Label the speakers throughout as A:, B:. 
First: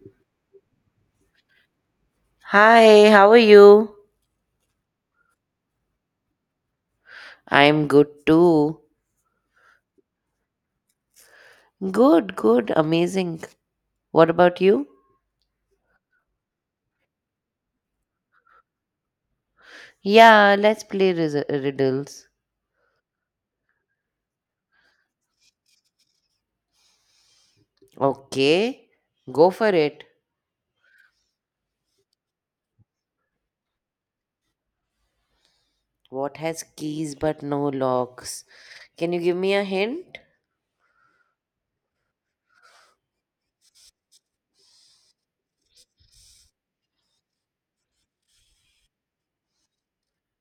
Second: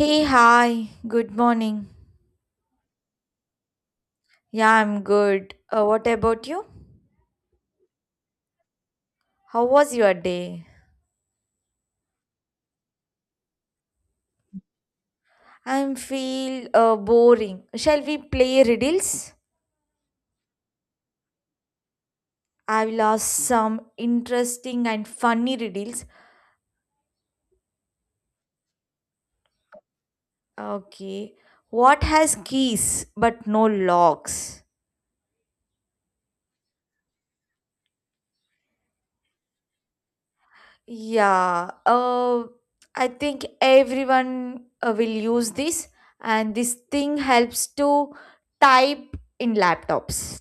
A: Hey, hi, good morning.
B: Hi, how are you?
A: Yeah, I'm good. What about you?
B: I'm good too.
A: How was your day?
B: Good, good, amazing. What about you?
A: I feel boring. Shall we play riddles?
B: Yeah, let's play riddles.
A: I've lost some interesting and funny riddles.
B: Okay, go for it.
A: Okay. What has keys but no locks?
B: What has keys but no locks? Can you give me a hint?
A: Yeah, I think everyone will use this, and this thing helps to type in laptops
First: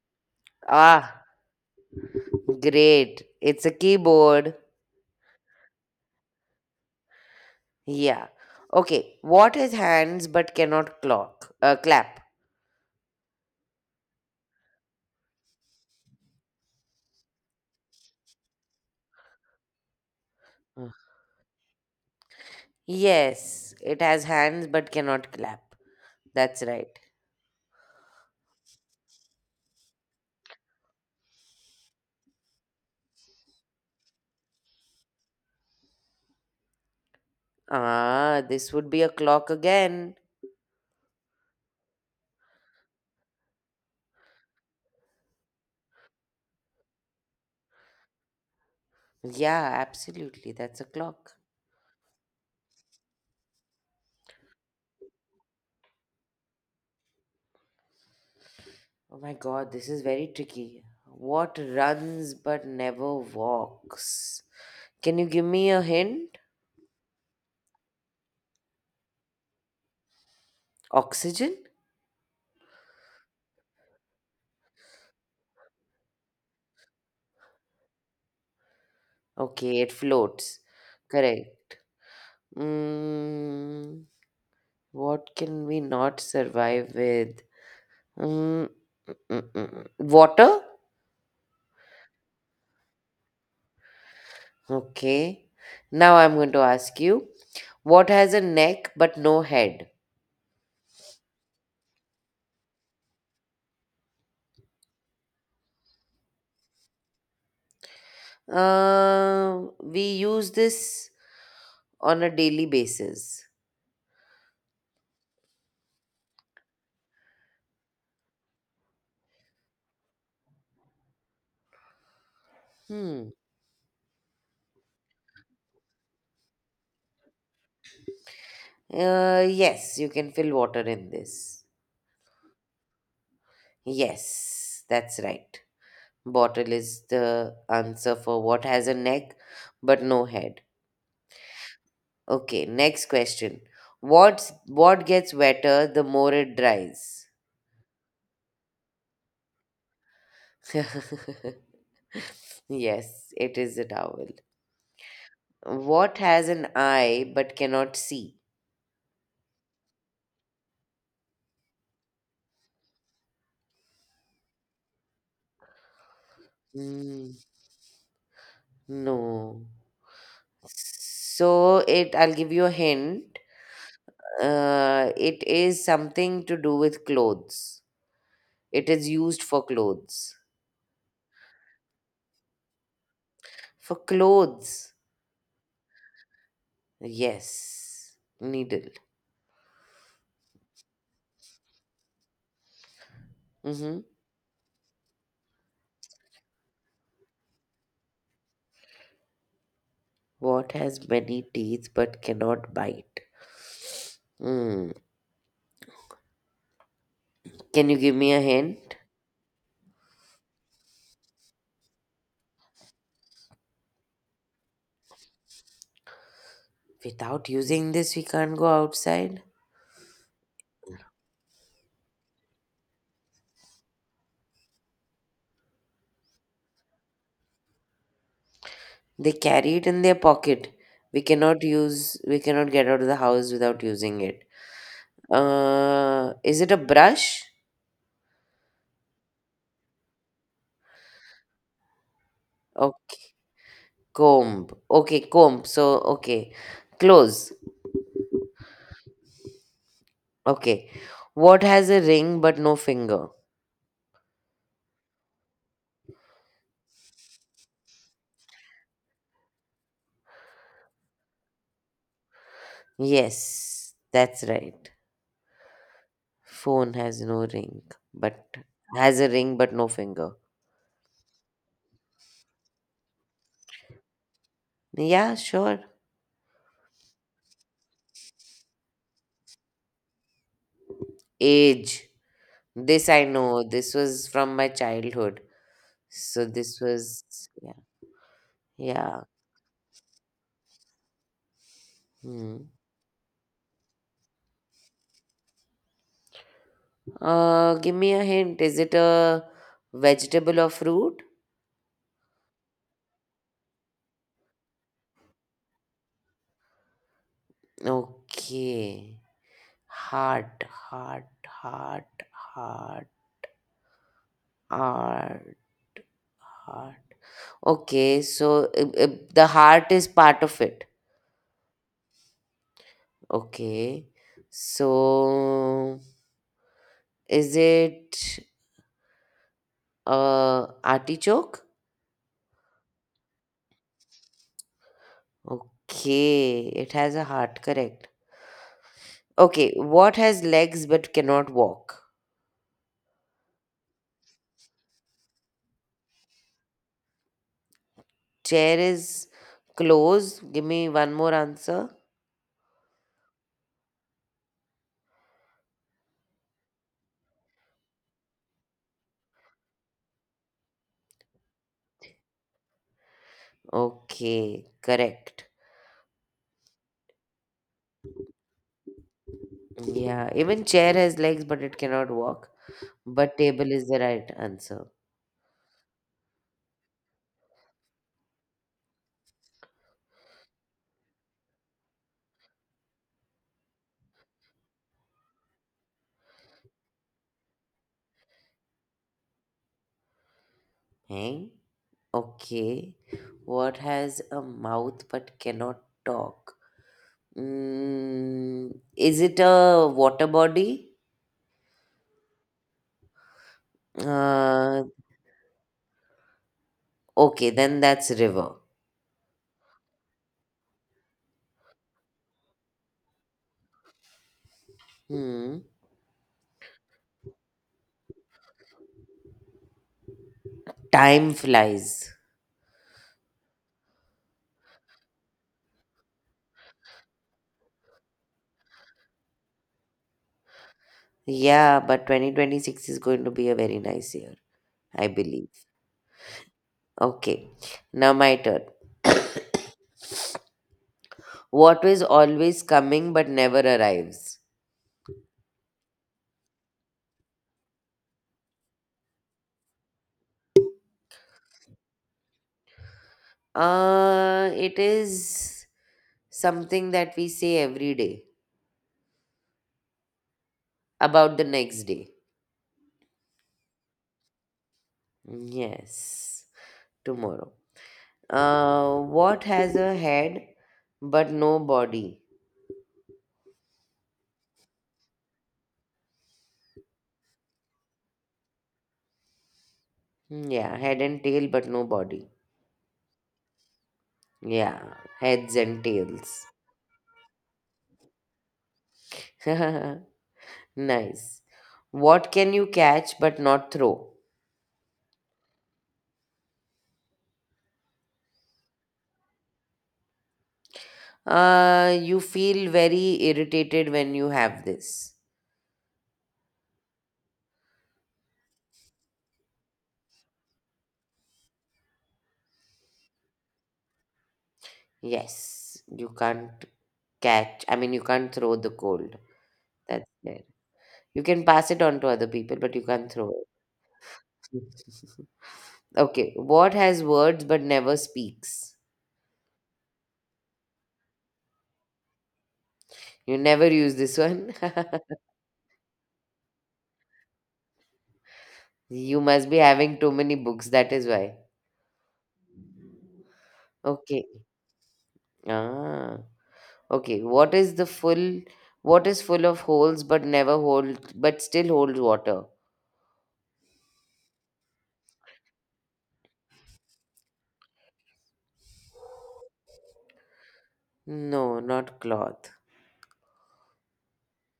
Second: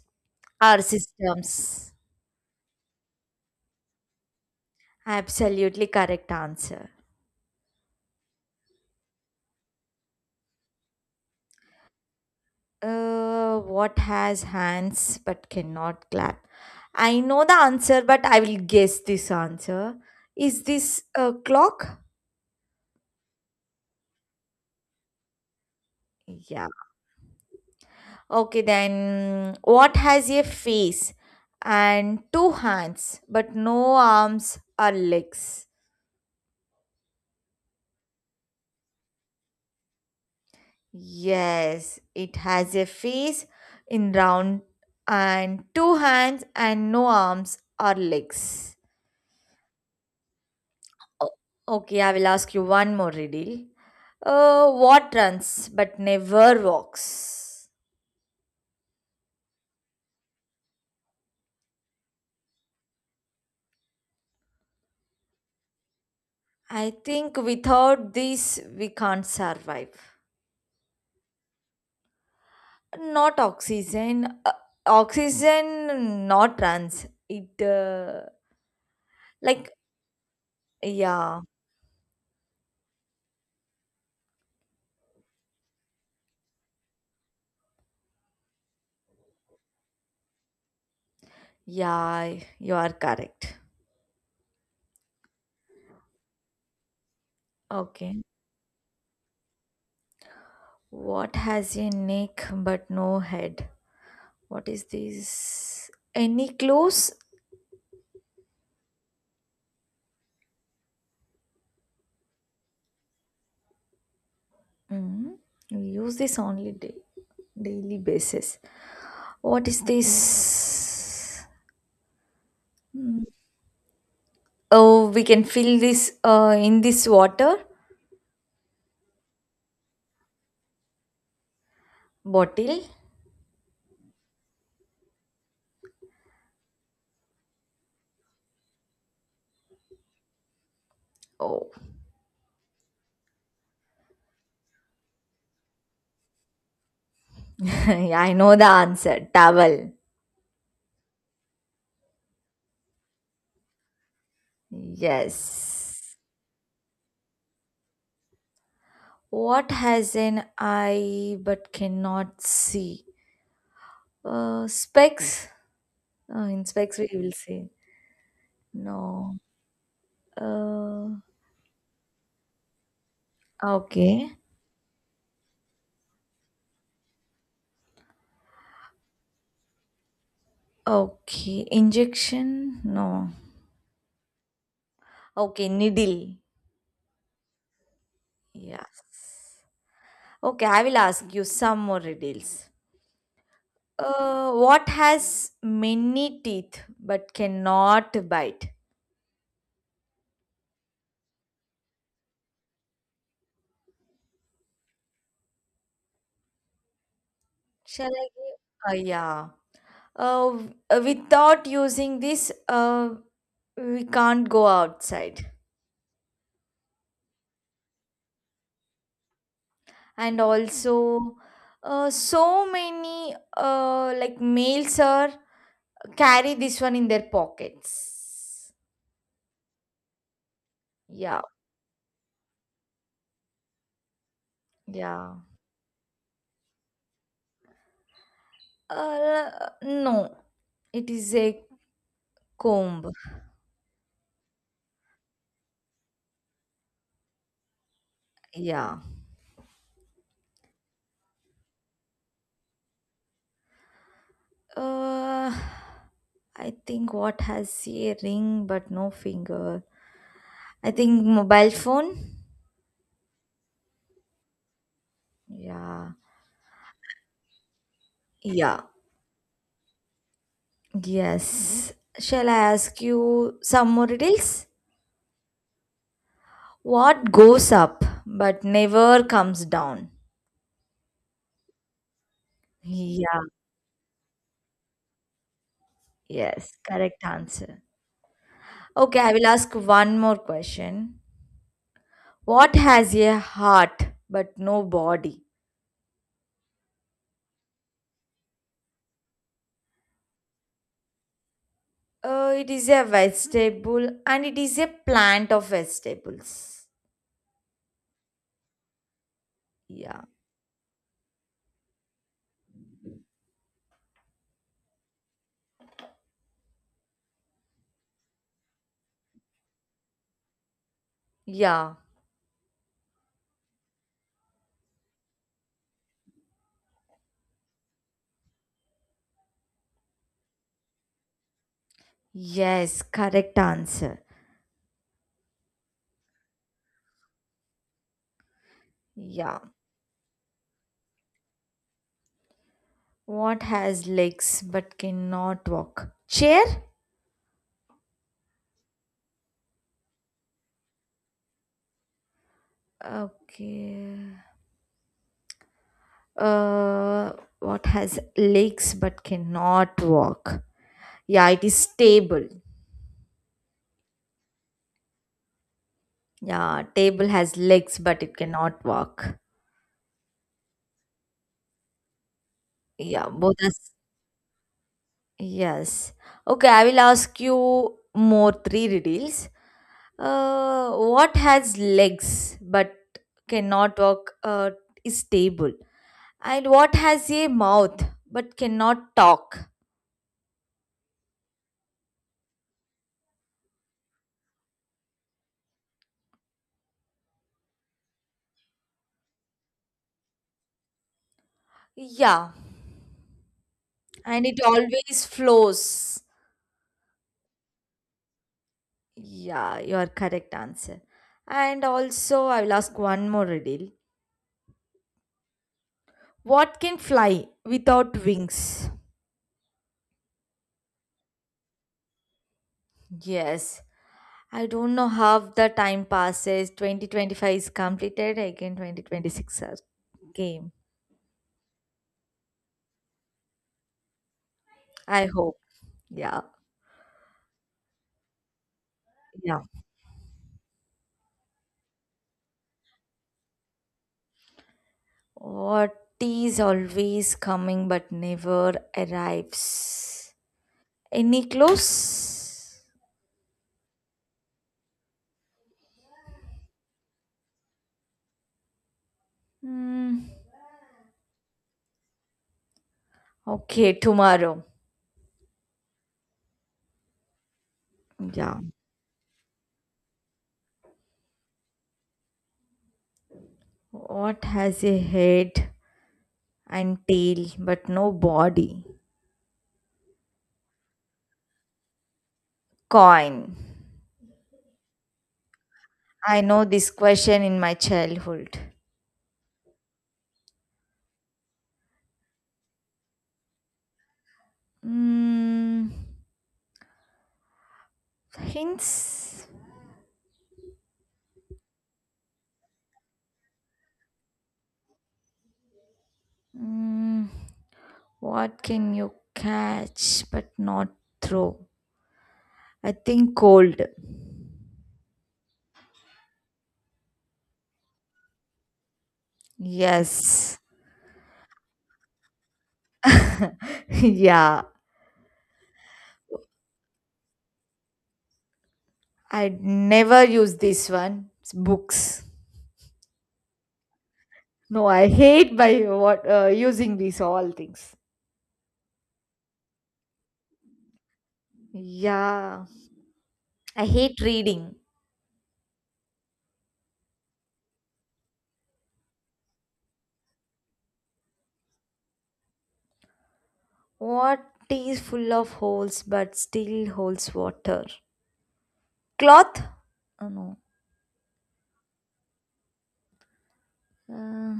A: or
B: Ah,
A: systems.
B: great. It's a keyboard.
A: Absolutely correct answer.
B: Yeah. Okay, what has hands but cannot clock? Clap.
A: What has hands but cannot clap? I know the answer, but I will guess this answer. Is this a clock?
B: Yes, it has hands but cannot clap. That's
A: Yeah.
B: right.
A: Okay, then what has a face and two hands but no arms or legs?
B: Ah, this would be a clock again.
A: Yes, it has a face in round and two hands and no arms or legs.
B: Yeah, absolutely. That's a
A: O-
B: clock.
A: Okay, I will ask you one more riddle. What runs but never walks?
B: Oh my god, this is very tricky. What runs but never walks? Can you give me a hint?
A: I think without this we can't survive.
B: Oxygen?
A: Not oxygen. Oxygen not runs. It like,
B: Okay, it floats.
A: yeah,
B: Correct. Mm, what can we not survive with? Mm, mm, mm. Water?
A: yeah, you are correct.
B: Okay. Now I'm going to ask you what
A: Okay.
B: has a neck but no head?
A: What has a neck but no head? What is this? Any clues?
B: We use this on a daily basis.
A: Mm, you use this only day, daily basis. What is this? Mm.
B: Hmm.
A: Oh, we can fill this in this water
B: Yes, you can fill water in this.
A: bottle.
B: Yes, that's right. Bottle is the answer for what has a neck but no head.
A: Oh,
B: Okay, next question. What gets wetter the more it dries?
A: I know the answer. Towel.
B: Yes, it is a towel.
A: Yes.
B: What has an eye but cannot see?
A: What has an eye but cannot see? Specs. In specs we
B: Hmm,
A: will see. No.
B: no.
A: Uh,
B: So it I'll give you a hint.
A: okay.
B: It is something to do with clothes. It is used for clothes.
A: Okay. Injection. No.
B: For clothes.
A: Okay, needle.
B: Yes. Needle.
A: Yes. Okay, I will ask you some more riddles.
B: Mm-hmm.
A: What has many teeth but cannot bite?
B: What has many teeth but cannot bite? Mm. Can you
A: Shall
B: give
A: I
B: me a hint?
A: give? Yeah. Without using this, we can't go outside.
B: Without using this, we can't go outside.
A: And also, so many like males are carry this one in their pockets.
B: They carry it in their pocket. We
A: Yeah,
B: cannot use. We cannot get out of the house without using it.
A: yeah.
B: Is it a brush?
A: Uh, no, it is a comb.
B: Okay. Comb. Okay, comb. So, okay. Close.
A: Yeah.
B: Okay. What has a ring but no finger?
A: Uh, I think what has a ring but no finger. I think mobile phone.
B: Yes, that's right.
A: Yeah.
B: Phone has no ring, but
A: Yeah.
B: has a ring but no finger.
A: Yes. Shall I ask you some more details?
B: Yeah, sure.
A: What goes up but never comes down?
B: Age. This I
A: Yeah.
B: know. This was from my childhood. So
A: Yes.
B: this was,
A: Correct
B: yeah.
A: answer. Okay,
B: Yeah.
A: I will ask one more question.
B: Hmm.
A: What has a heart but no body?
B: Give me a hint. Is it a vegetable or fruit?
A: It is a vegetable and it is a plant of vegetables.
B: Okay.
A: Yeah.
B: Heart, heart, heart, heart, heart, heart. Okay, so the heart is part of it.
A: Yeah.
B: Okay, so is it artichoke?
A: Yes, correct answer.
B: Okay, it has a heart, correct.
A: Yeah.
B: Okay, what has legs but cannot walk?
A: What has legs but cannot walk? Chair?
B: Chair is close. Give me one more answer.
A: Okay. Uh, what has legs but cannot walk? Yeah, it is table.
B: Okay, correct.
A: Yeah, table has legs but it cannot walk.
B: Yeah, even chair has legs but it cannot walk.
A: Yeah,
B: But
A: both
B: table is
A: us.
B: the right answer.
A: Yes. Okay, I will ask you more three riddles. What has legs but cannot walk is stable, and what has a mouth but cannot talk.
B: Hang? Okay. What has a mouth but cannot talk? Is it a water body?
A: Yeah, and it
B: Uh,
A: always flows.
B: okay, then that's river.
A: Yeah, your correct answer. And also, I will ask one more riddle.
B: Hmm.
A: What can fly without wings?
B: Time flies.
A: Yes. I don't know how the time passes. 2025 is completed. Again, 2026 are game.
B: Yeah, but 2026 is going to be a very nice year, I
A: I
B: believe.
A: hope. Yeah.
B: Okay, now my turn.
A: Yeah.
B: What is always coming but never arrives?
A: What is always coming but never arrives? Any close?
B: It is. Something that we say every day
A: Hmm.
B: about the next day.
A: Okay, tomorrow.
B: Yes, tomorrow.
A: Yeah.
B: What has a head but no body?
A: What has a head and tail but no body?
B: Yeah, head and tail but no body.
A: Coin.
B: Yeah, heads and
A: I
B: tails.
A: know this question in my childhood.
B: Nice. What can you catch but not throw?
A: Hmm. Hints?
B: You feel very irritated when you have this.
A: Hmm. What can you catch but not throw? I think cold.
B: Yes, you can't catch. I mean, you can't throw the cold. That's it.
A: Yes.
B: You can pass it on to other people, but you can't throw
A: yeah,
B: it. Okay. What has words but never speaks?
A: I never use this one. It's books.
B: You never use this one.
A: No, I hate by what using these all things.
B: You must be having too many books. That is why.
A: Yeah, I hate
B: Okay.
A: reading.
B: Ah. Okay. What is the full? What is full of holes but never hold but still holds water?
A: What is full of holes but still holds water? Cloth? Oh, no.
B: No, not cloth.
A: Uh,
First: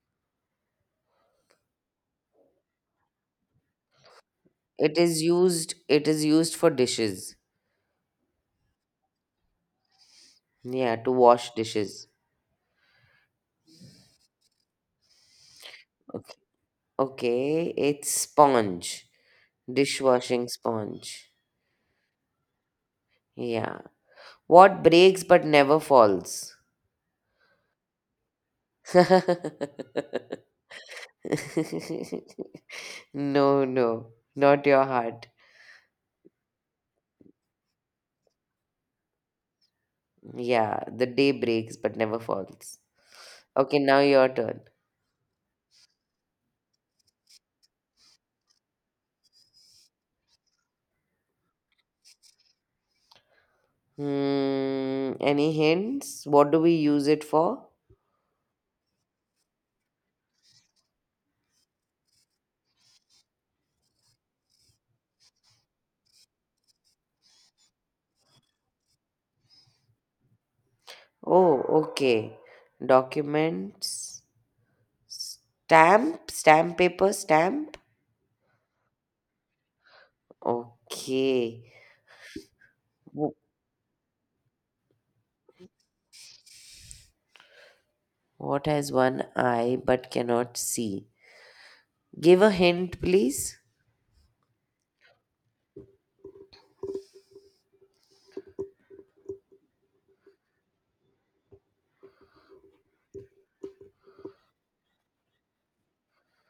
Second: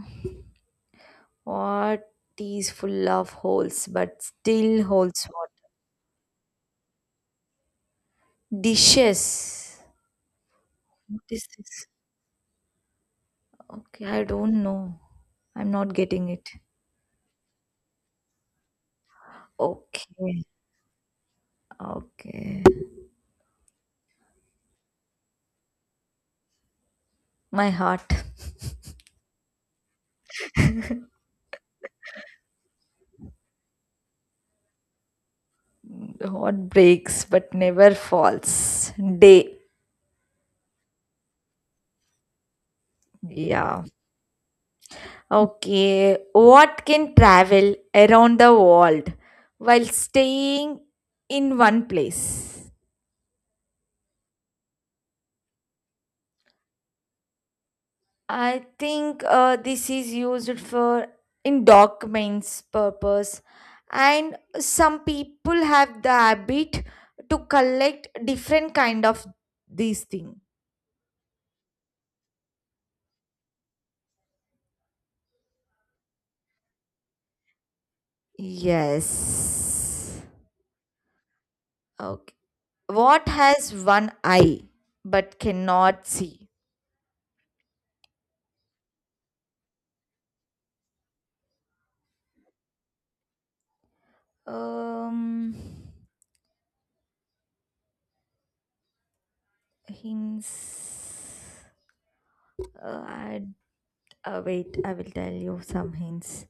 A: what is full of holes but still
B: It is
A: holds water?
B: used. It is used for dishes.
A: Dishes.
B: Yeah, to
A: What is
B: wash
A: this?
B: dishes.
A: Okay, I don't know. I'm not getting it.
B: Okay, it's sponge,
A: Okay.
B: dishwashing sponge.
A: Okay.
B: Yeah. What breaks but never falls?
A: My heart.
B: No, no, not your heart.
A: The heart breaks but never falls. Day.
B: Yeah, the day breaks but never falls. Okay,
A: Yeah.
B: now your turn.
A: Okay. What can travel around the world while staying in one place?
B: Any hints? What do we use it for?
A: I think this is used for in documents purpose and some people have the habit to collect different kind of these thing.
B: Oh, okay. Documents. Stamp, stamp paper, stamp.
A: Yes.
B: Okay.
A: Okay. What
B: Wh-
A: has one eye but cannot see?
B: What has one eye but cannot see? Give a hint, please.
A: Um, hints. Uh, I, wait, I will tell you some hints.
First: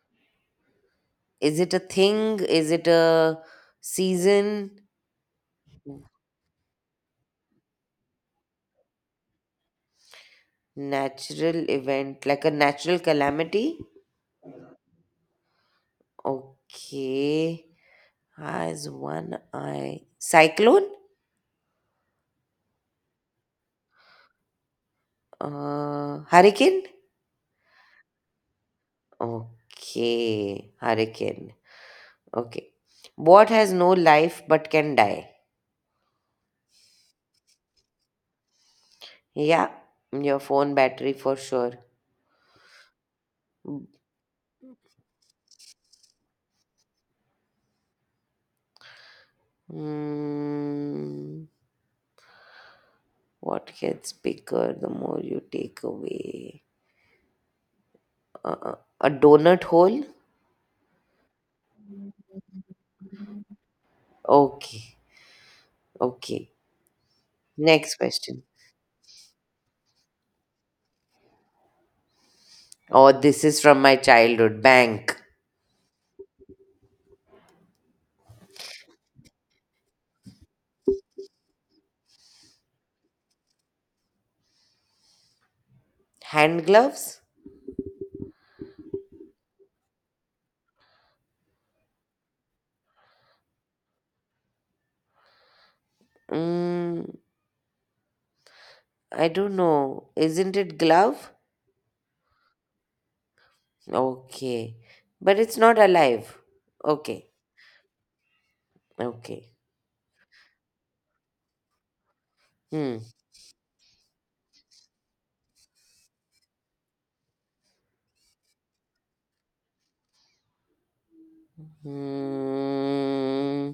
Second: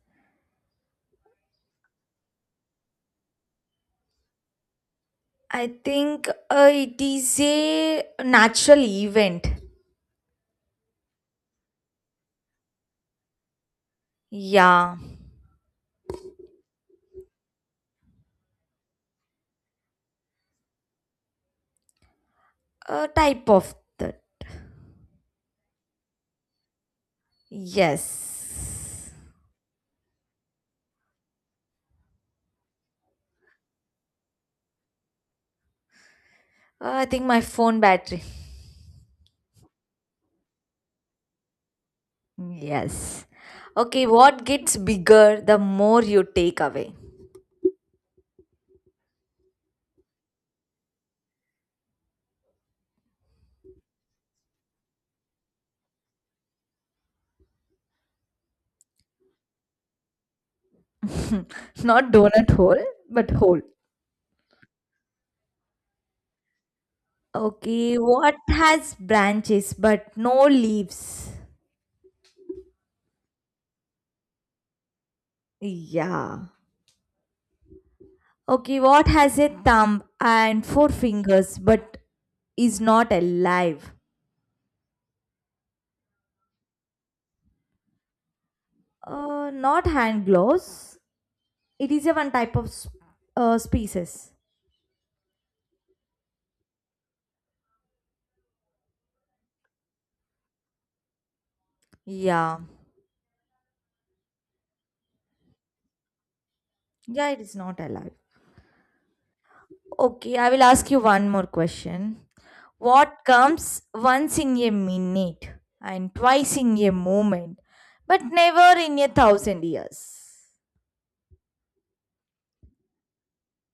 B: Is it a thing? Is it a season?
A: I think it is a natural event.
B: Natural event, like a natural calamity?
A: Yeah,
B: Okay. Has one eye. Cyclone?
A: a type of that.
B: Hurricane?
A: Yes.
B: Okay. Hurricane. Okay. What has no life but can die?
A: I think my phone battery.
B: Yeah, your phone battery for sure.
A: Yes. Okay, what gets bigger the more you take away?
B: Hmm. What gets bigger the more you take away? Uh, a donut hole?
A: Not donut hole, but hole.
B: Okay, okay. Next
A: Okay, what
B: question.
A: has branches but no leaves?
B: Oh, this is from my childhood. Bank.
A: Yeah. Okay, what has a thumb and four fingers but is not alive?
B: Hand gloves?
A: Not hand gloves. It is a one type of species.
B: Mm, I don't know. Isn't it glove?
A: Yeah.
B: Okay. But it's not alive. Okay,
A: Yeah, it is not alive.
B: okay.
A: Okay, I will ask you one more question.
B: Hmm.
A: What comes once in a minute and twice in a moment but never in a thousand years?
B: Hmm.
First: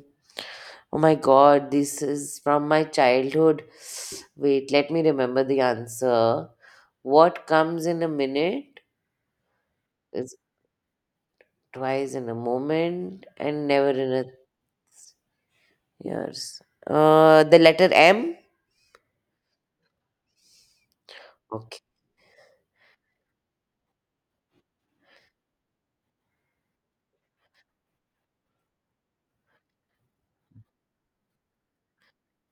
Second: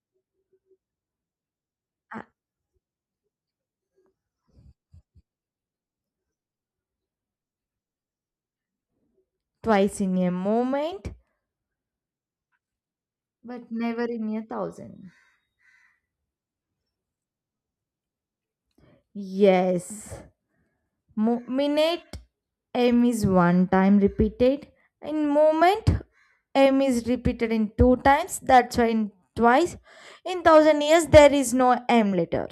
B: Oh my God, this is from my childhood. Wait, let me remember the answer. What comes in a minute
A: Twice in a
B: is
A: moment,
B: twice in a moment and
A: but
B: never
A: never
B: in a
A: in a thousand.
B: years. The letter M.
A: Yes. Mo-
B: Okay.
A: minute m is one time repeated. In moment m is repeated in two times. That's why in twice. In thousand years there is no m letter.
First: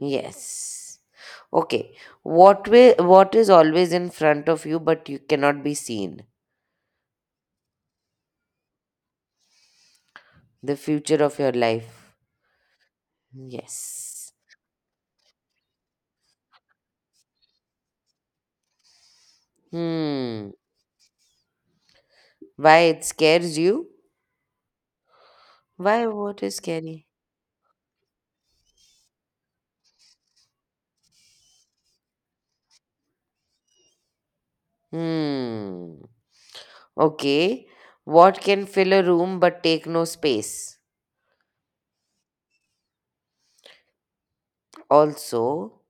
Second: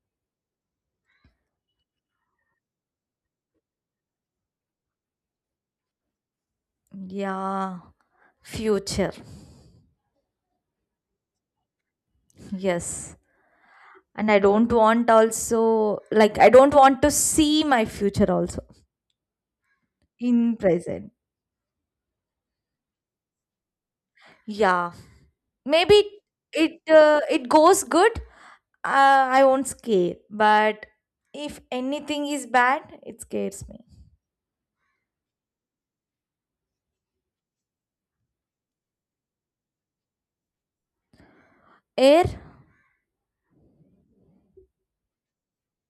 B: Yes. Okay. What is always in front of you but you cannot be seen?
A: Yeah. Future.
B: The future of your life.
A: Yes. And
B: Yes.
A: I don't want also like I don't want to see my future also
B: Hmm.
A: in present.
B: Why it scares you?
A: Yeah. Maybe
B: Why water is
A: it
B: scary?
A: uh, it goes good. I won't scare, but if anything is bad, it scares me.
B: Hmm. Okay. What can fill a room but take no space?
A: Air.
B: Also,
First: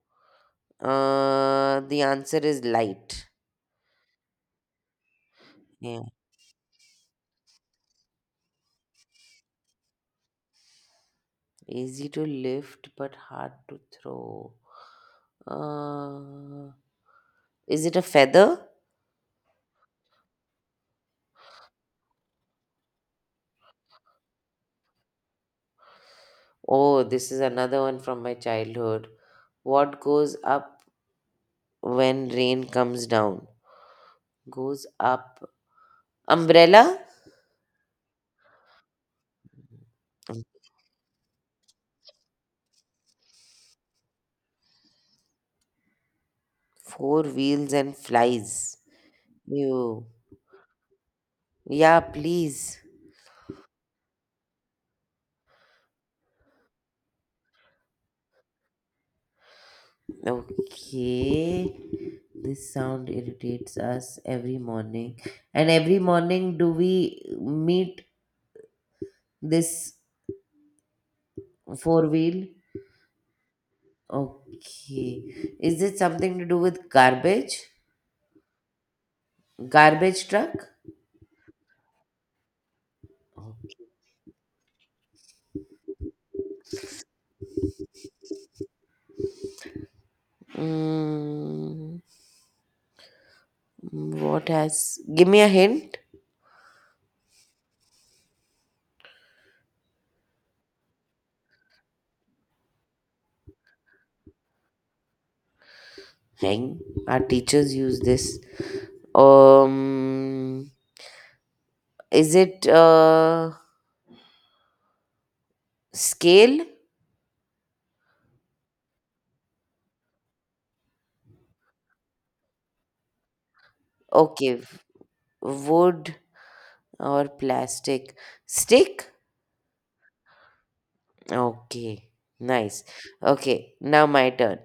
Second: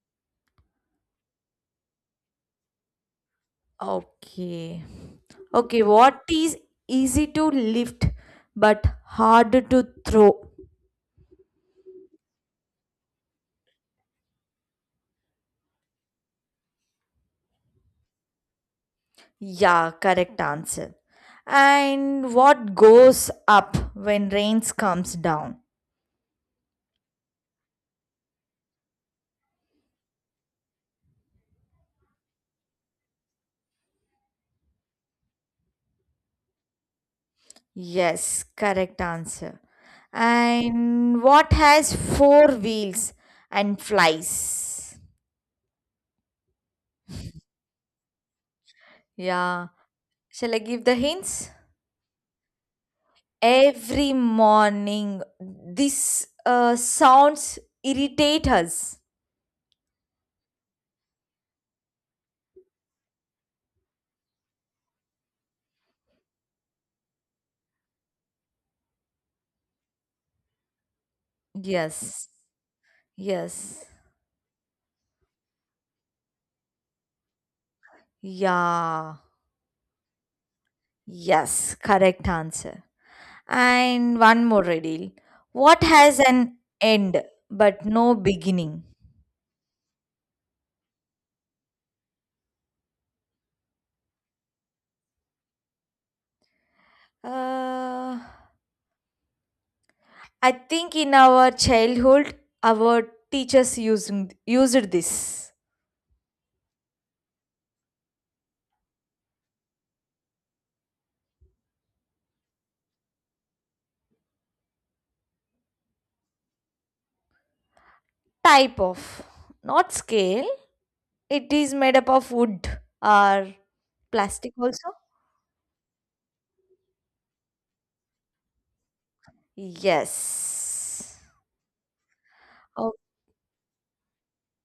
B: the answer is light.
A: Okay. Okay,
B: Yeah.
A: what is easy to lift but harder to throw?
B: Easy to lift but hard to throw. Uh, is it a feather?
A: Yeah, correct answer. And what goes up when rains comes down?
B: Oh, this is another one from my childhood. What goes up when rain comes down? Goes up. Umbrella?
A: Yes, correct answer. And what has four wheels and flies?
B: Four wheels and flies.
A: Yeah.
B: You,
A: Shall I give the hints?
B: yeah, please.
A: Every morning, this sounds irritate us.
B: Okay. This sound irritates us every morning. And every morning, do we meet this four
A: Yes.
B: wheel?
A: Yes.
B: Okay. Is it something to do with garbage?
A: Yeah.
B: Garbage truck?
A: Yes, correct answer. And one more riddle. What has an end but no beginning?
B: Mm, what has. Give me a hint.
A: Uh, I think in our childhood, our teachers used this
B: Hang. Our teachers use this. Um, is it scale?
A: type of, not scale, it is made up of wood or plastic
B: Okay,
A: also.
B: wood or plastic? Stick?
A: Yes.
B: Okay, nice.
A: Oh,
B: Okay, now my turn.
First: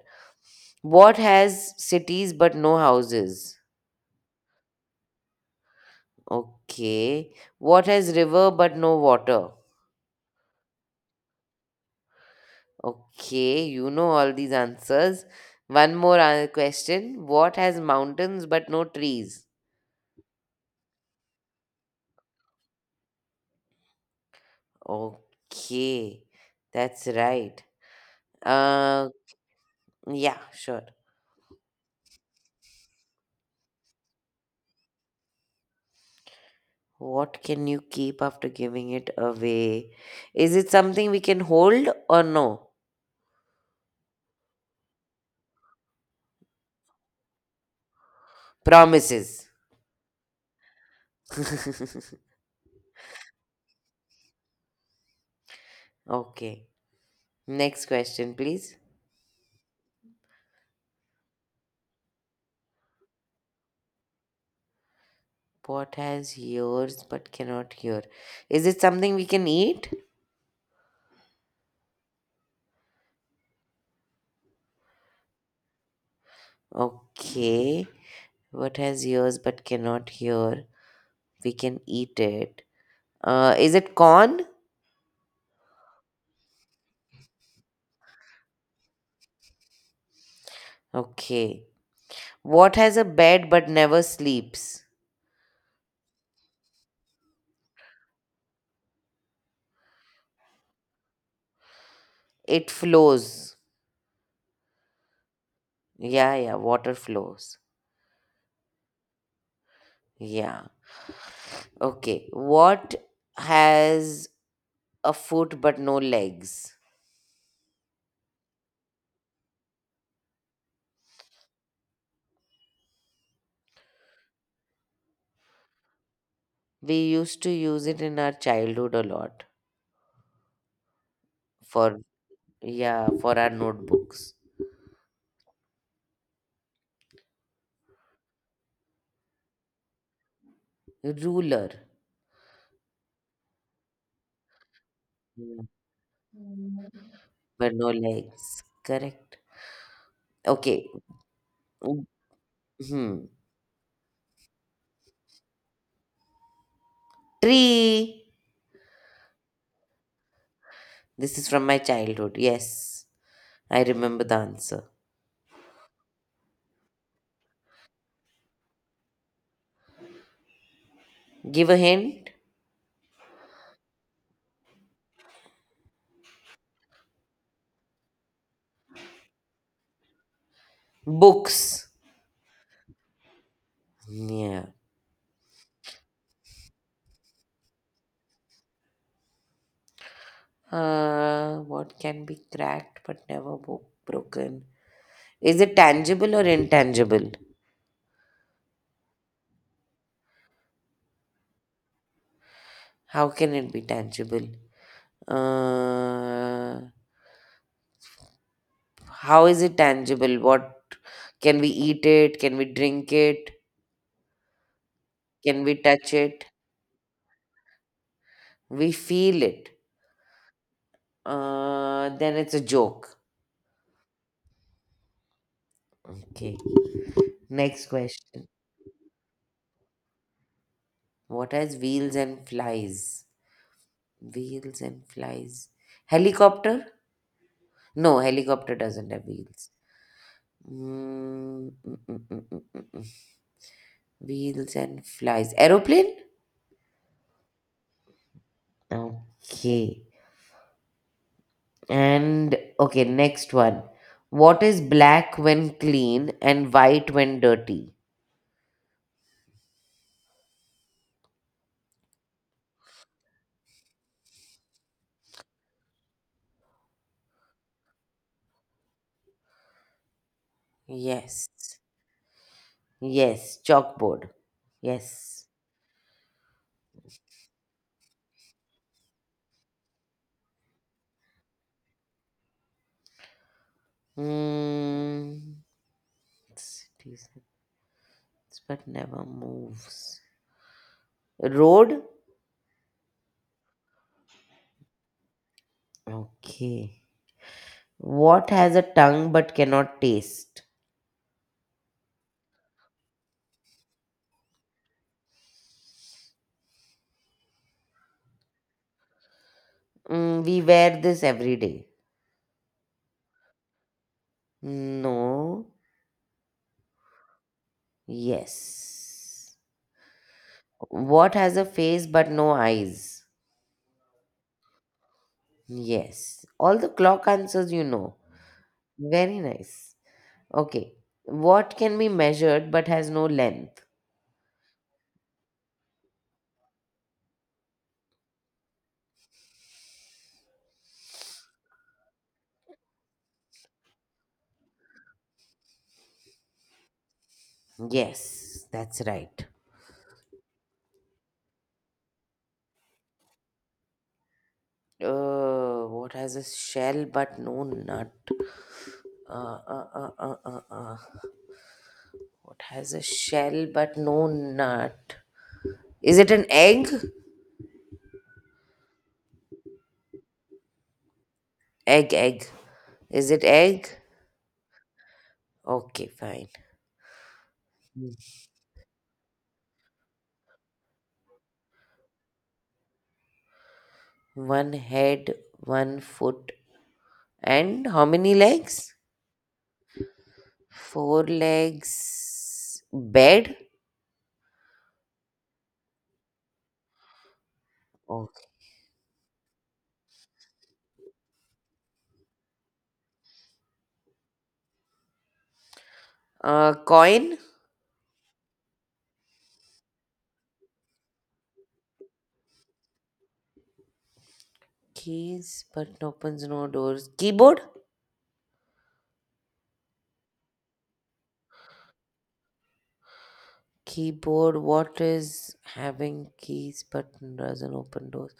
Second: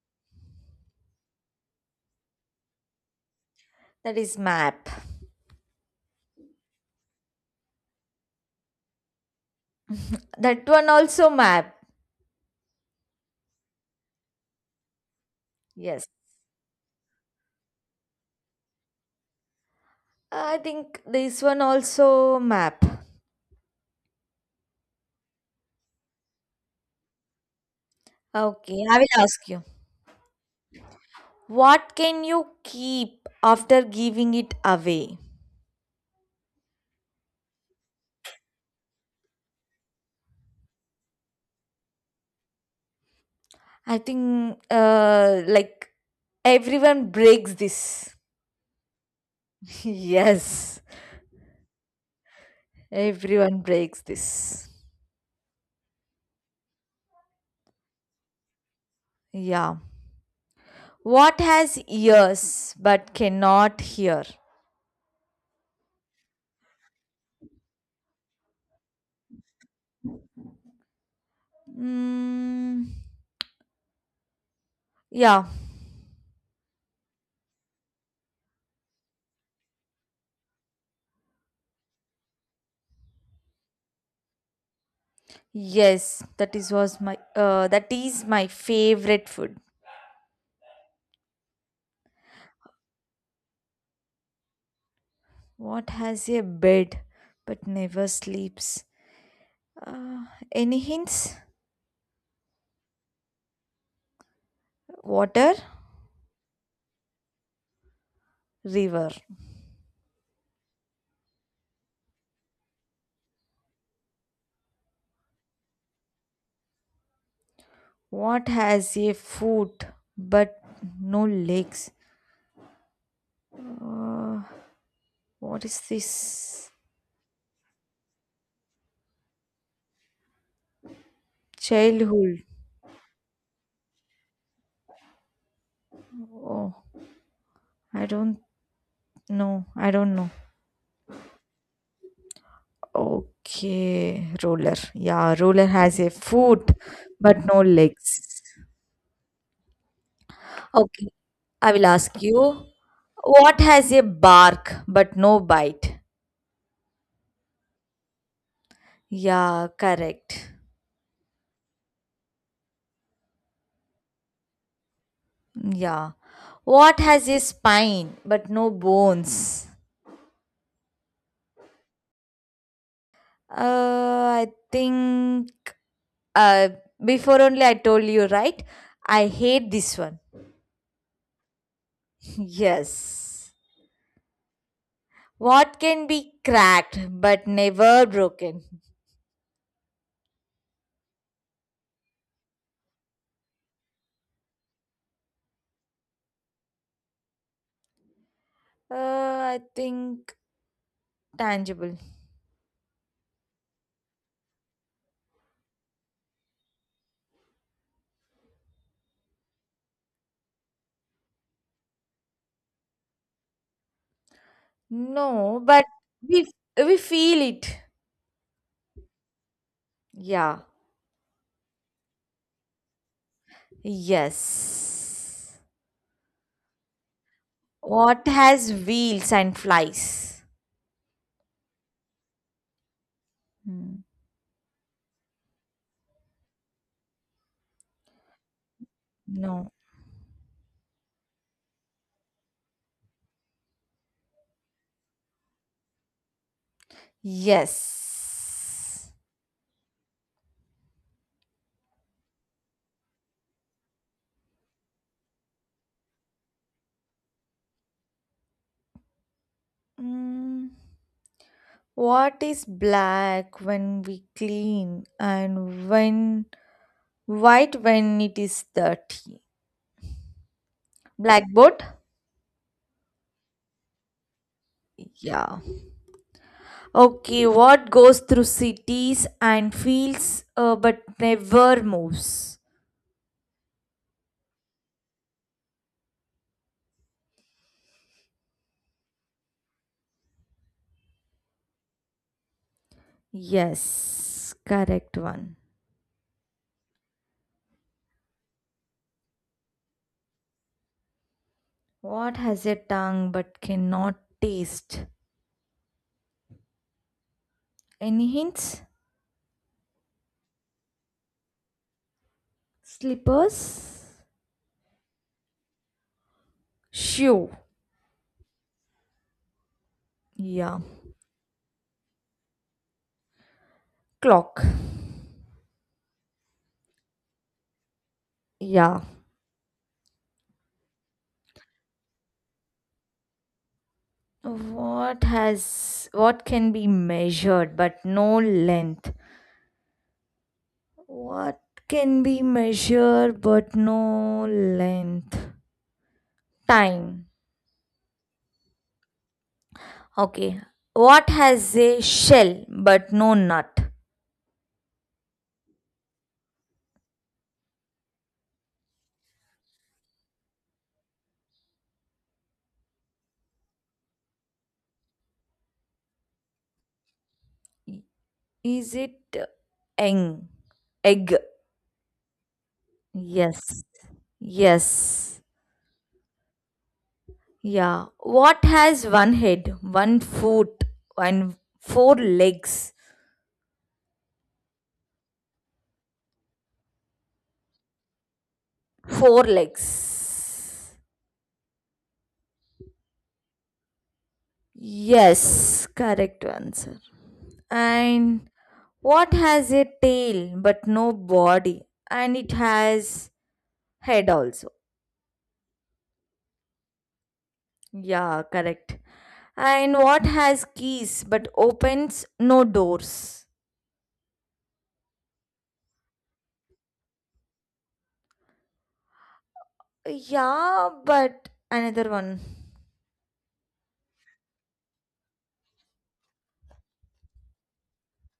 B: What has cities but no houses?
A: that is map.
B: Okay. What has river but no water?
A: That one also map.
B: Okay, you know all these answers. One
A: Yes.
B: more question. What has mountains but no trees?
A: I think this one also map.
B: Okay, that's right.
A: Okay, I will
B: Uh,
A: ask you.
B: yeah, sure.
A: What can you keep after giving it away?
B: What can you keep after giving it away? Is it something we can hold or no?
A: I think like everyone breaks this.
B: Promises.
A: yes. Everyone breaks this.
B: Okay. Next question, please.
A: Yeah. What has ears but cannot hear?
B: What has ears but cannot hear? Is it something we can eat?
A: Mm, yeah.
B: Okay. What has ears but cannot hear? We can eat it. Is it corn?
A: Yes, that is was my that is my favorite food.
B: Okay. What has a bed but never sleeps?
A: What has a bed but never sleeps? Uh, any hints?
B: It flows.
A: Water,
B: Yeah, yeah. Water flows.
A: river.
B: Yeah. Okay, what has a foot but no legs?
A: What has a foot but no legs? Uh, what is this?
B: We used to use it in our childhood a lot for,
A: Childhood.
B: yeah, for our notebooks.
A: Oh, I don't know. I don't know.
B: Ruler,
A: Okay, roller. Yeah,
B: yeah,
A: roller has a foot but no
B: but no
A: legs.
B: legs. Correct. Okay.
A: Okay, I will ask you.
B: Hmm.
A: What has a bark but no bite?
B: Tree.
A: Yeah, correct.
B: This is from my childhood. Yes, I remember the answer.
A: Yeah. What has a spine but no bones?
B: Give a hint.
A: Uh, I think uh, before only I told you, right? I hate this one.
B: Books.
A: yes.
B: Yeah.
A: What can be cracked but never broken?
B: What can be cracked but never broken? Is it tangible or intangible?
A: Uh, I think tangible.
B: How can it be tangible? Uh, how is it tangible? What can we eat it? Can we drink it?
A: No,
B: Can we
A: but
B: touch it?
A: we we feel it.
B: We feel it.
A: Yeah.
B: Then it's a joke.
A: Yes.
B: Okay. Next
A: What
B: question.
A: has wheels and flies?
B: What has wheels and flies?
A: Hmm.
B: Wheels and flies. Helicopter? No, helicopter doesn't have wheels.
A: No.
B: Mm, mm, mm, mm, mm, mm, mm. Wheels and flies. Aeroplane?
A: Yes.
B: Okay. And okay, next one. What is black when clean and white when dirty?
A: Mm. What is black when we clean and when white when it is dirty?
B: Yes.
A: Blackboard?
B: Yes, chalkboard. Yes.
A: Yeah. Okay, what goes through cities and fields but never moves?
B: Hmm. It's decent, but never moves. Road?
A: Yes, correct one.
B: Okay. What has a tongue but cannot taste?
A: What has a tongue but cannot taste? Any hints?
B: We wear this every day.
A: Slippers?
B: No.
A: Shoe.
B: Yes.
A: Yeah.
B: What has a face but no eyes?
A: Clock.
B: Yes, all the clock answers you know.
A: Yeah.
B: Very nice. Okay, what can be measured but has no length?
A: What can be measured but no length? What can be measured but no length? Time.
B: Yes, that's right.
A: Okay. What has a shell but no nut?
B: What has a shell but no nut? Uh, uh, uh, uh, uh, uh. What has a shell but no nut? Is it an egg?
A: Is it egg? Egg.
B: Egg, egg. Is it
A: Yes.
B: egg?
A: Yes.
B: Okay, fine.
A: Yeah.
B: Mm.
A: What has one head, one foot, and four legs?
B: One head, one foot, and how many legs?
A: Four legs.
B: Four legs. Bed.
A: Yes, correct answer.
B: Okay.
A: And what has a tail but no body? And it has head also.
B: Coin.
A: Yeah, correct. And what has keys but opens no doors?
B: Keys, button opens no doors. Keyboard.
A: Yeah, but another one.
B: Keyboard. What is having keys, button doesn't open doors?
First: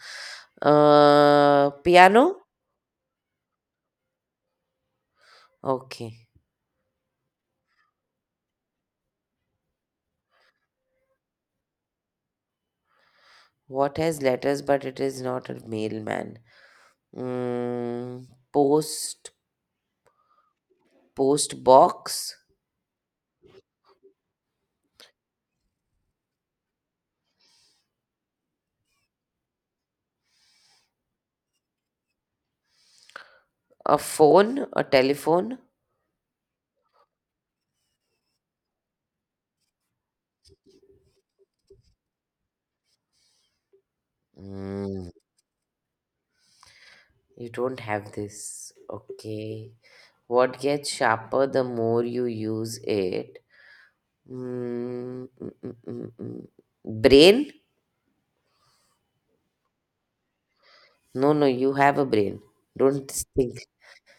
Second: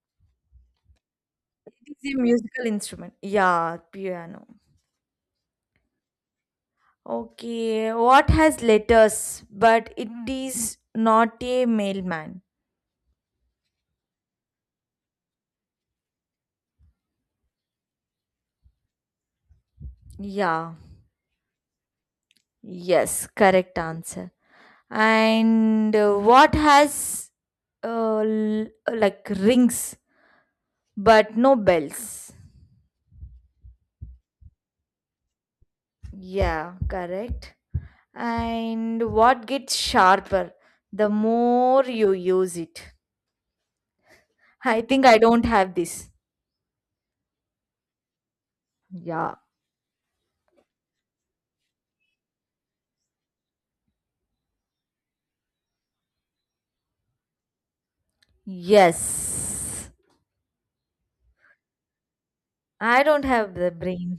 A: It is a
B: Piano.
A: musical instrument. Yeah, piano.
B: Okay.
A: Okay, what has letters but it is not a mailman?
B: What has letters, but it is not a mailman? Mm, Post.
A: Yeah,
B: Post box.
A: yes, correct answer. And what has uh, l- like rings but no bells.
B: A phone. A telephone.
A: Yeah, correct. And what gets sharper the more you use it? I think
B: Mm,
A: I don't have this.
B: you don't have this.
A: Yeah.
B: Okay. What gets sharper the more you use it? Mm. Brain?
A: Yes,
B: No, no, you have a brain.
A: I
B: Don't
A: don't have
B: think.
A: the brain.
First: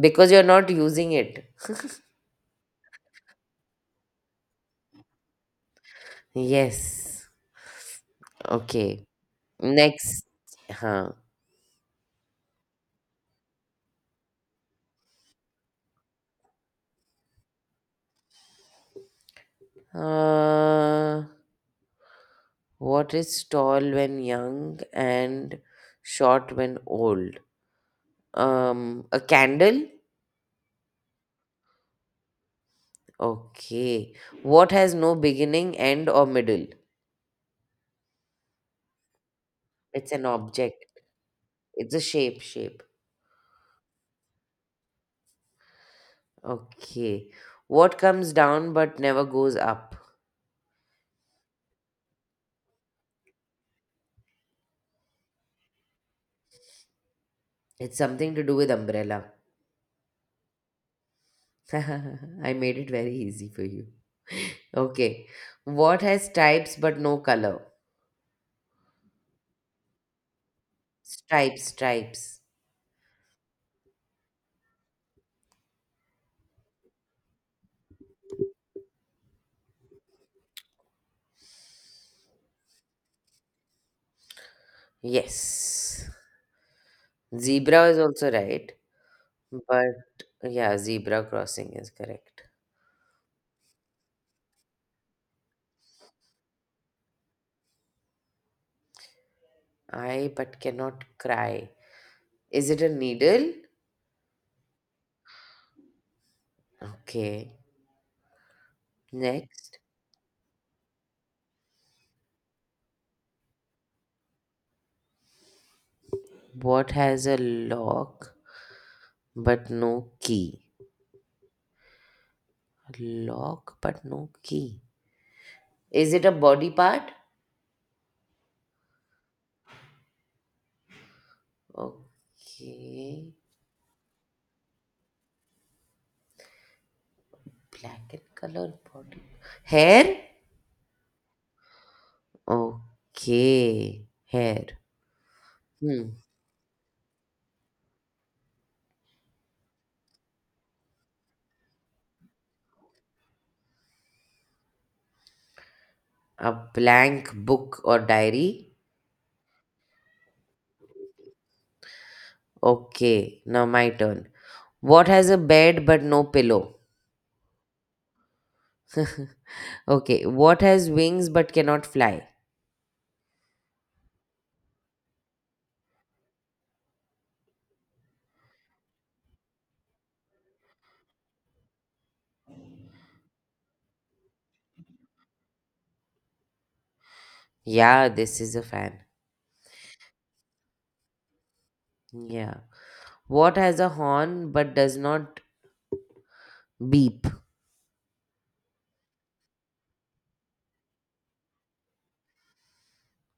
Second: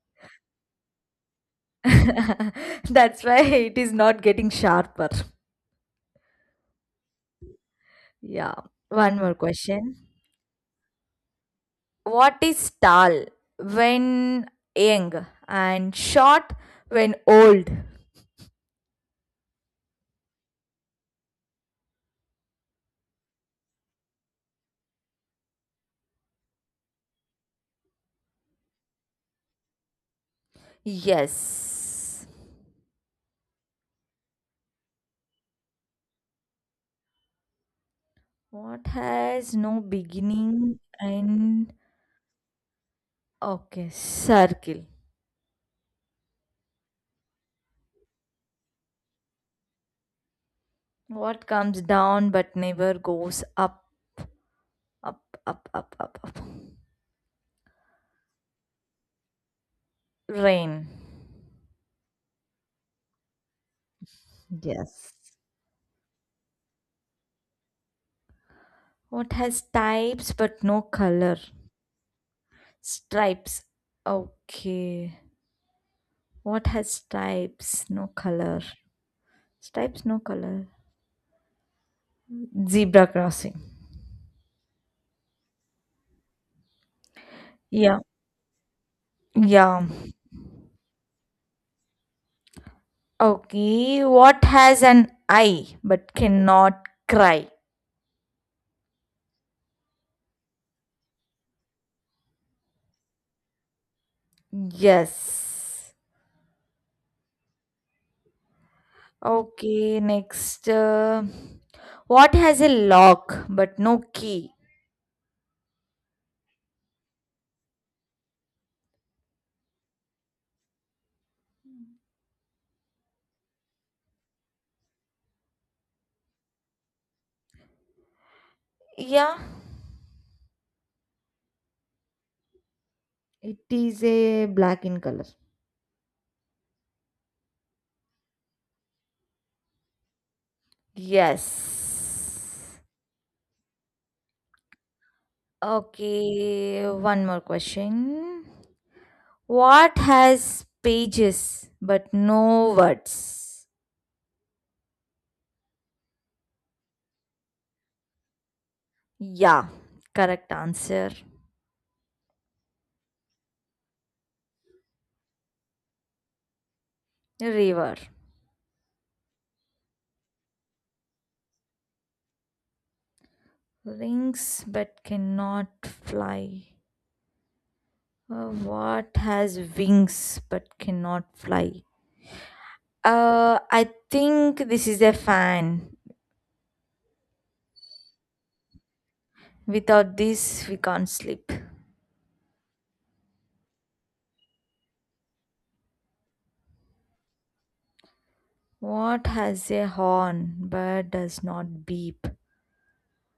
B: Because you're not using it.
A: that's why it is not getting sharper.
B: Yes.
A: Yeah,
B: Okay.
A: one more question.
B: Next. Huh.
A: What is tall when young and short when old?
B: Uh, what is tall when young and short when old? A candle?
A: Yes.
B: Okay. What has no beginning, end, or middle?
A: What has no
B: It's an
A: beginning,
B: object.
A: and
B: It's a shape, shape.
A: okay, circle.
B: Okay. What comes down but never goes up?
A: What comes down but never goes up, up, up, up, up, up.
B: It's something to do with umbrella.
A: Rain.
B: I made it very easy for you.
A: Yes.
B: Okay. What has stripes but no color?
A: What has types but no color?
B: Stripes, stripes.
A: Stripes. Okay. What has stripes, no color? Stripes, no color. Zebra crossing.
B: Yes. Zebra is
A: Yeah.
B: also right.
A: Yeah.
B: But yeah, zebra crossing is correct.
A: Okay. What has an eye but cannot cry?
B: I but cannot cry. Is it a needle?
A: Yes.
B: Okay. Next.
A: Okay. Next. What has a lock but no key?
B: What has a lock but no key? Lock but no key. Is it a body part?
A: Yeah.
B: Okay.
A: It is a black in color.
B: Black and colored body. Hair?
A: Yes.
B: Okay. Hair. Hmm.
A: Okay, one more question. What has pages but no words?
B: A blank book or diary?
A: Yeah, correct answer.
B: Okay. Now my turn. What has a bed but no pillow?
A: River.
B: Okay. What has wings but cannot fly?
A: Rings but cannot fly. What has wings but cannot fly? I think this is a fan.
B: Yeah, this is a fan.
A: Without this, we can't sleep.
B: Yeah. What has a horn but does not beep?
A: What has a horn but does not beep?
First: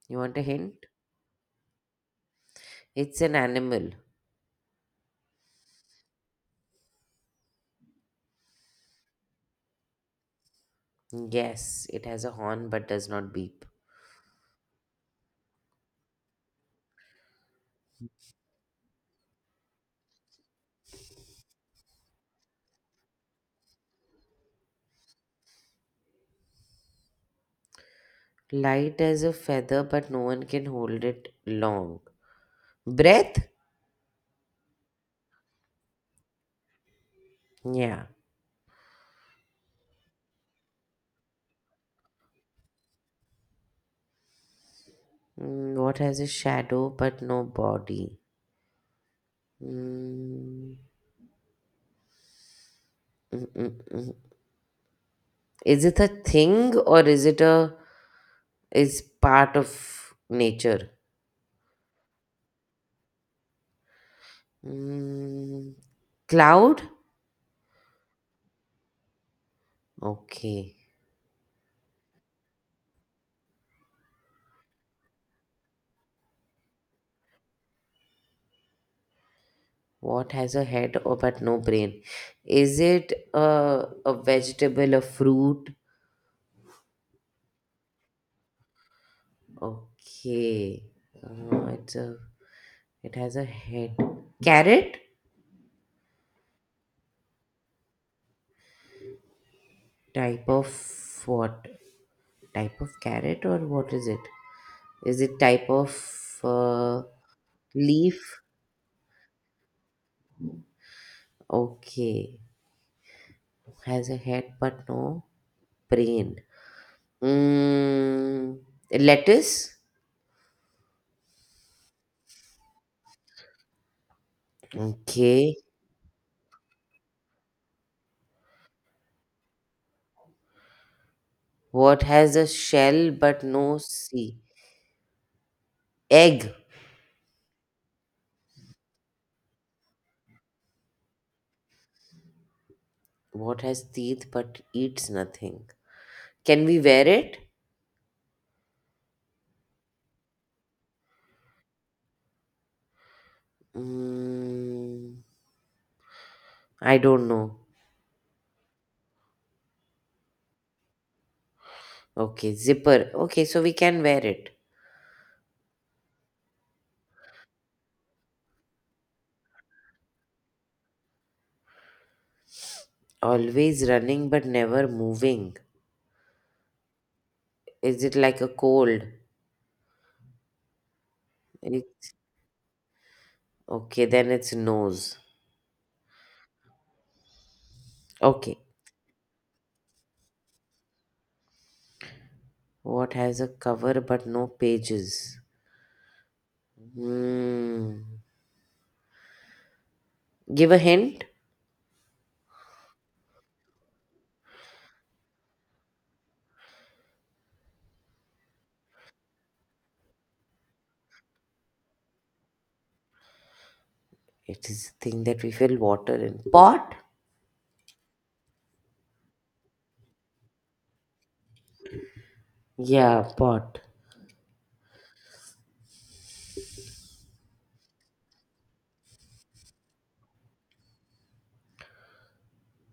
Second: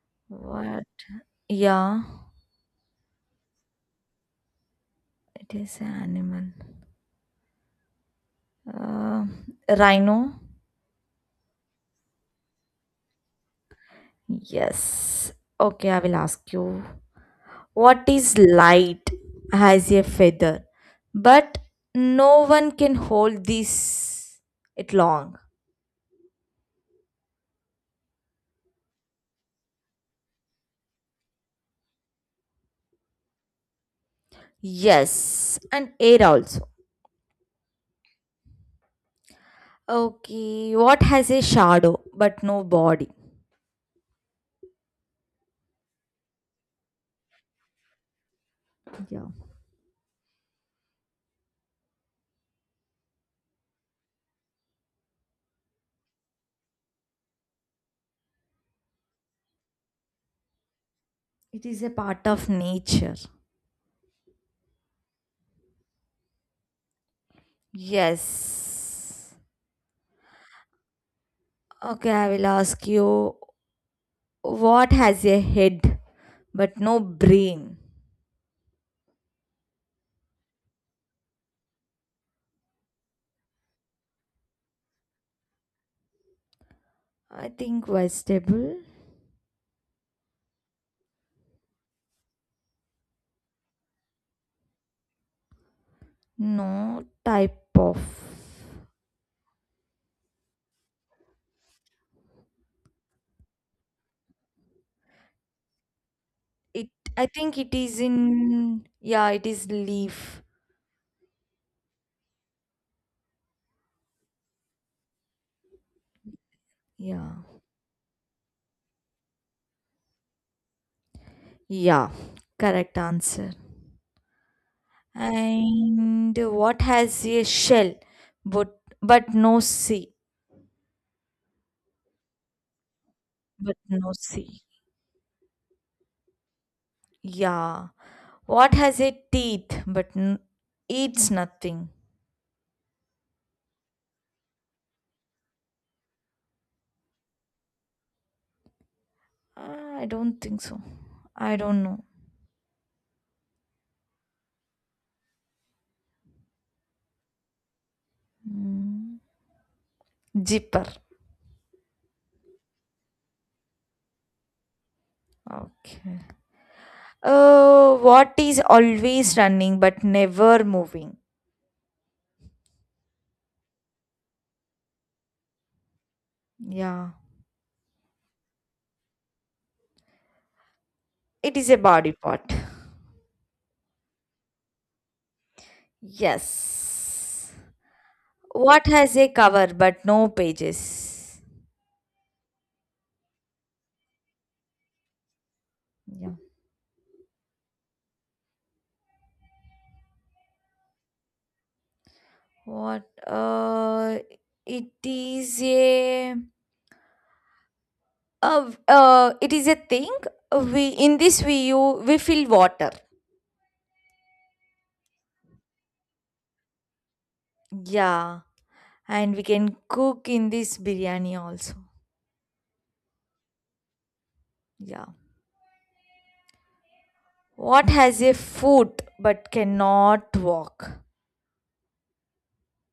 B: You want a
A: What?
B: hint?
A: Yeah,
B: It's an animal.
A: it is an animal. Uh, rhino?
B: Yes, it has a horn but does not beep.
A: Yes. Okay, I will ask you. What is light as a feather, but no one can hold this it long.
B: Light as a feather but no one can hold it long. Breath?
A: Yes, and air also.
B: Yeah.
A: Okay, what has a shadow but no body?
B: What has a shadow but no body?
A: Yeah,
B: Mm, mm. Is it a thing or is it a is part of nature?
A: it is a part of nature.
B: Mm, Cloud?
A: Yes.
B: Okay.
A: Okay, I will ask you, what has a head but no brain?
B: What has a head or but no brain? Is it a vegetable, a fruit?
A: I think vegetable.
B: Okay. Uh, it's a, it has a head. Carrot?
A: No type of.
B: Type of what? Type of carrot or what is it? Is it type of
A: It
B: uh,
A: I think it is
B: leaf?
A: in, yeah, it is leaf.
B: Okay. Has a head but no brain.
A: Yeah.
B: Mm, Lettuce?
A: Yeah. Correct answer.
B: Okay.
A: And what has a shell but no sea?
B: What has a shell but
A: But
B: no
A: no
B: sea?
A: sea.
B: Egg.
A: Yeah. What has a teeth but eats nothing?
B: What has teeth but eats nothing? Can we wear it?
A: I don't think so. I don't know.
B: Mm, I don't know.
A: Mm. Zipper.
B: Okay, zipper. Okay, so we can wear it.
A: Okay. What is always running but never moving?
B: Always running but never moving.
A: Yeah.
B: Is it like a cold?
A: It is a body
B: It's
A: part.
B: okay, then it's nose.
A: Yes.
B: Okay,
A: What has a cover but no pages?
B: what has a cover but no pages?
A: Yeah.
B: Hmm. Give a hint.
A: What? It is a. It is a thing. We in this we you we fill water.
B: It is a thing that we fill water in. Pot?
A: Yeah, and we can cook in this biryani also.
B: Yeah, pot.
A: Yeah. What has a foot but cannot walk?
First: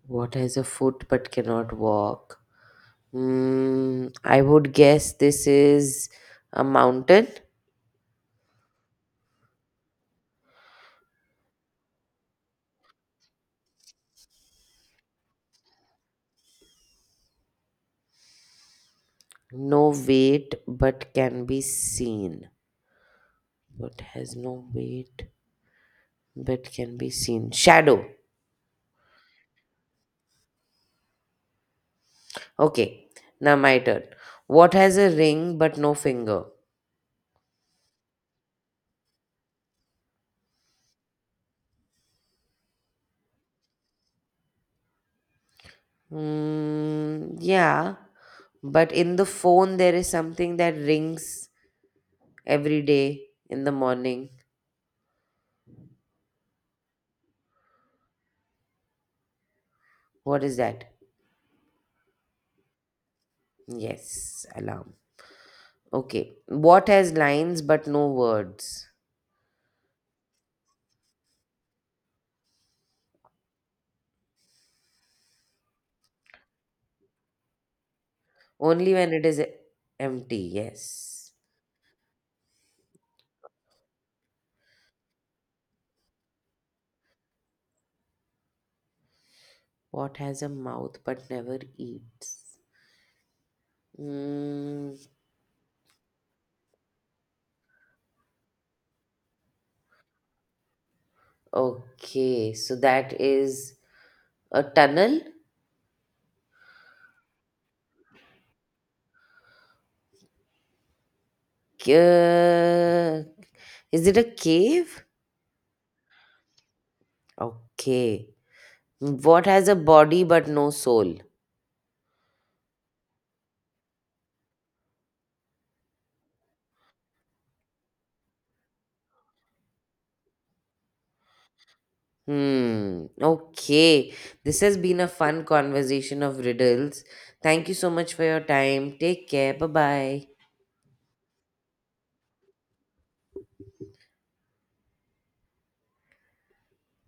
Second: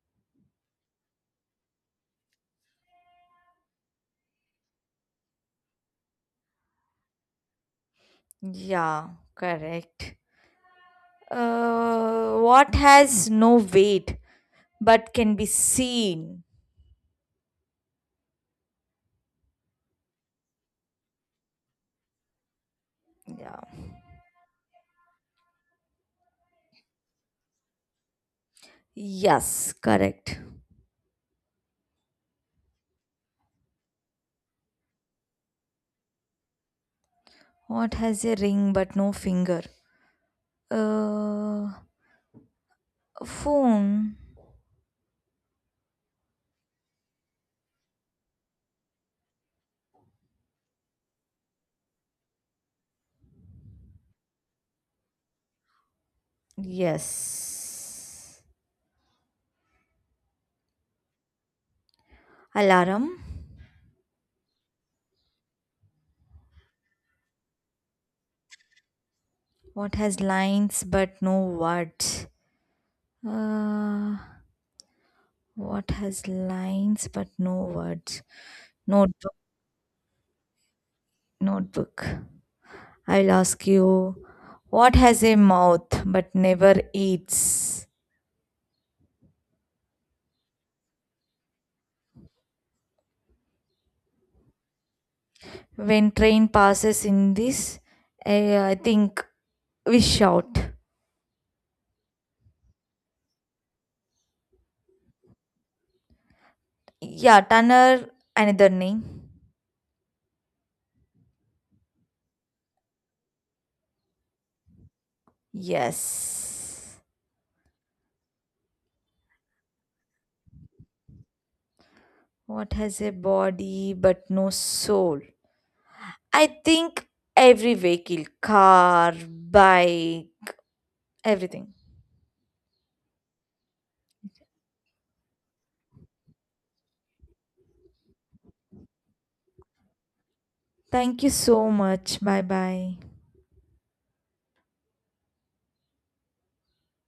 B: What has a foot but cannot walk? Hmm. I would guess this is a mountain.
A: Yeah, correct. What has no weight but can be seen.
B: No weight but can be seen.
A: Yeah.
B: What has no weight but can be seen? Shadow.
A: Yes, correct.
B: Okay, now my turn. What has a ring but no finger?
A: What has a ring but no finger? Uh, phone.
B: Yeah, but in the phone there is something that rings every day in the morning.
A: Yes.
B: What is that?
A: Alarm.
B: Yes, alarm. Okay. What has lines but no words?
A: What has lines but no words? Uh, what has lines but no words?
B: Only when it
A: Notebook.
B: is empty, yes.
A: Notebook. I'll ask you. What has a mouth but never eats?
B: What has a mouth but never eats? Mm,
A: When train passes in this, I think we shout.
B: okay, so that is a tunnel?
A: Yeah, tanner another name.
B: Uh, is it a cave?
A: Yes.
B: Okay. What has a body but no soul?
A: What has a body but no soul? I think every vehicle, car, bike, everything.
B: Hmm. Okay. This has been a fun conversation of riddles. Thank you so much for your time. Take care. Bye bye.
A: Thank you so much, bye bye.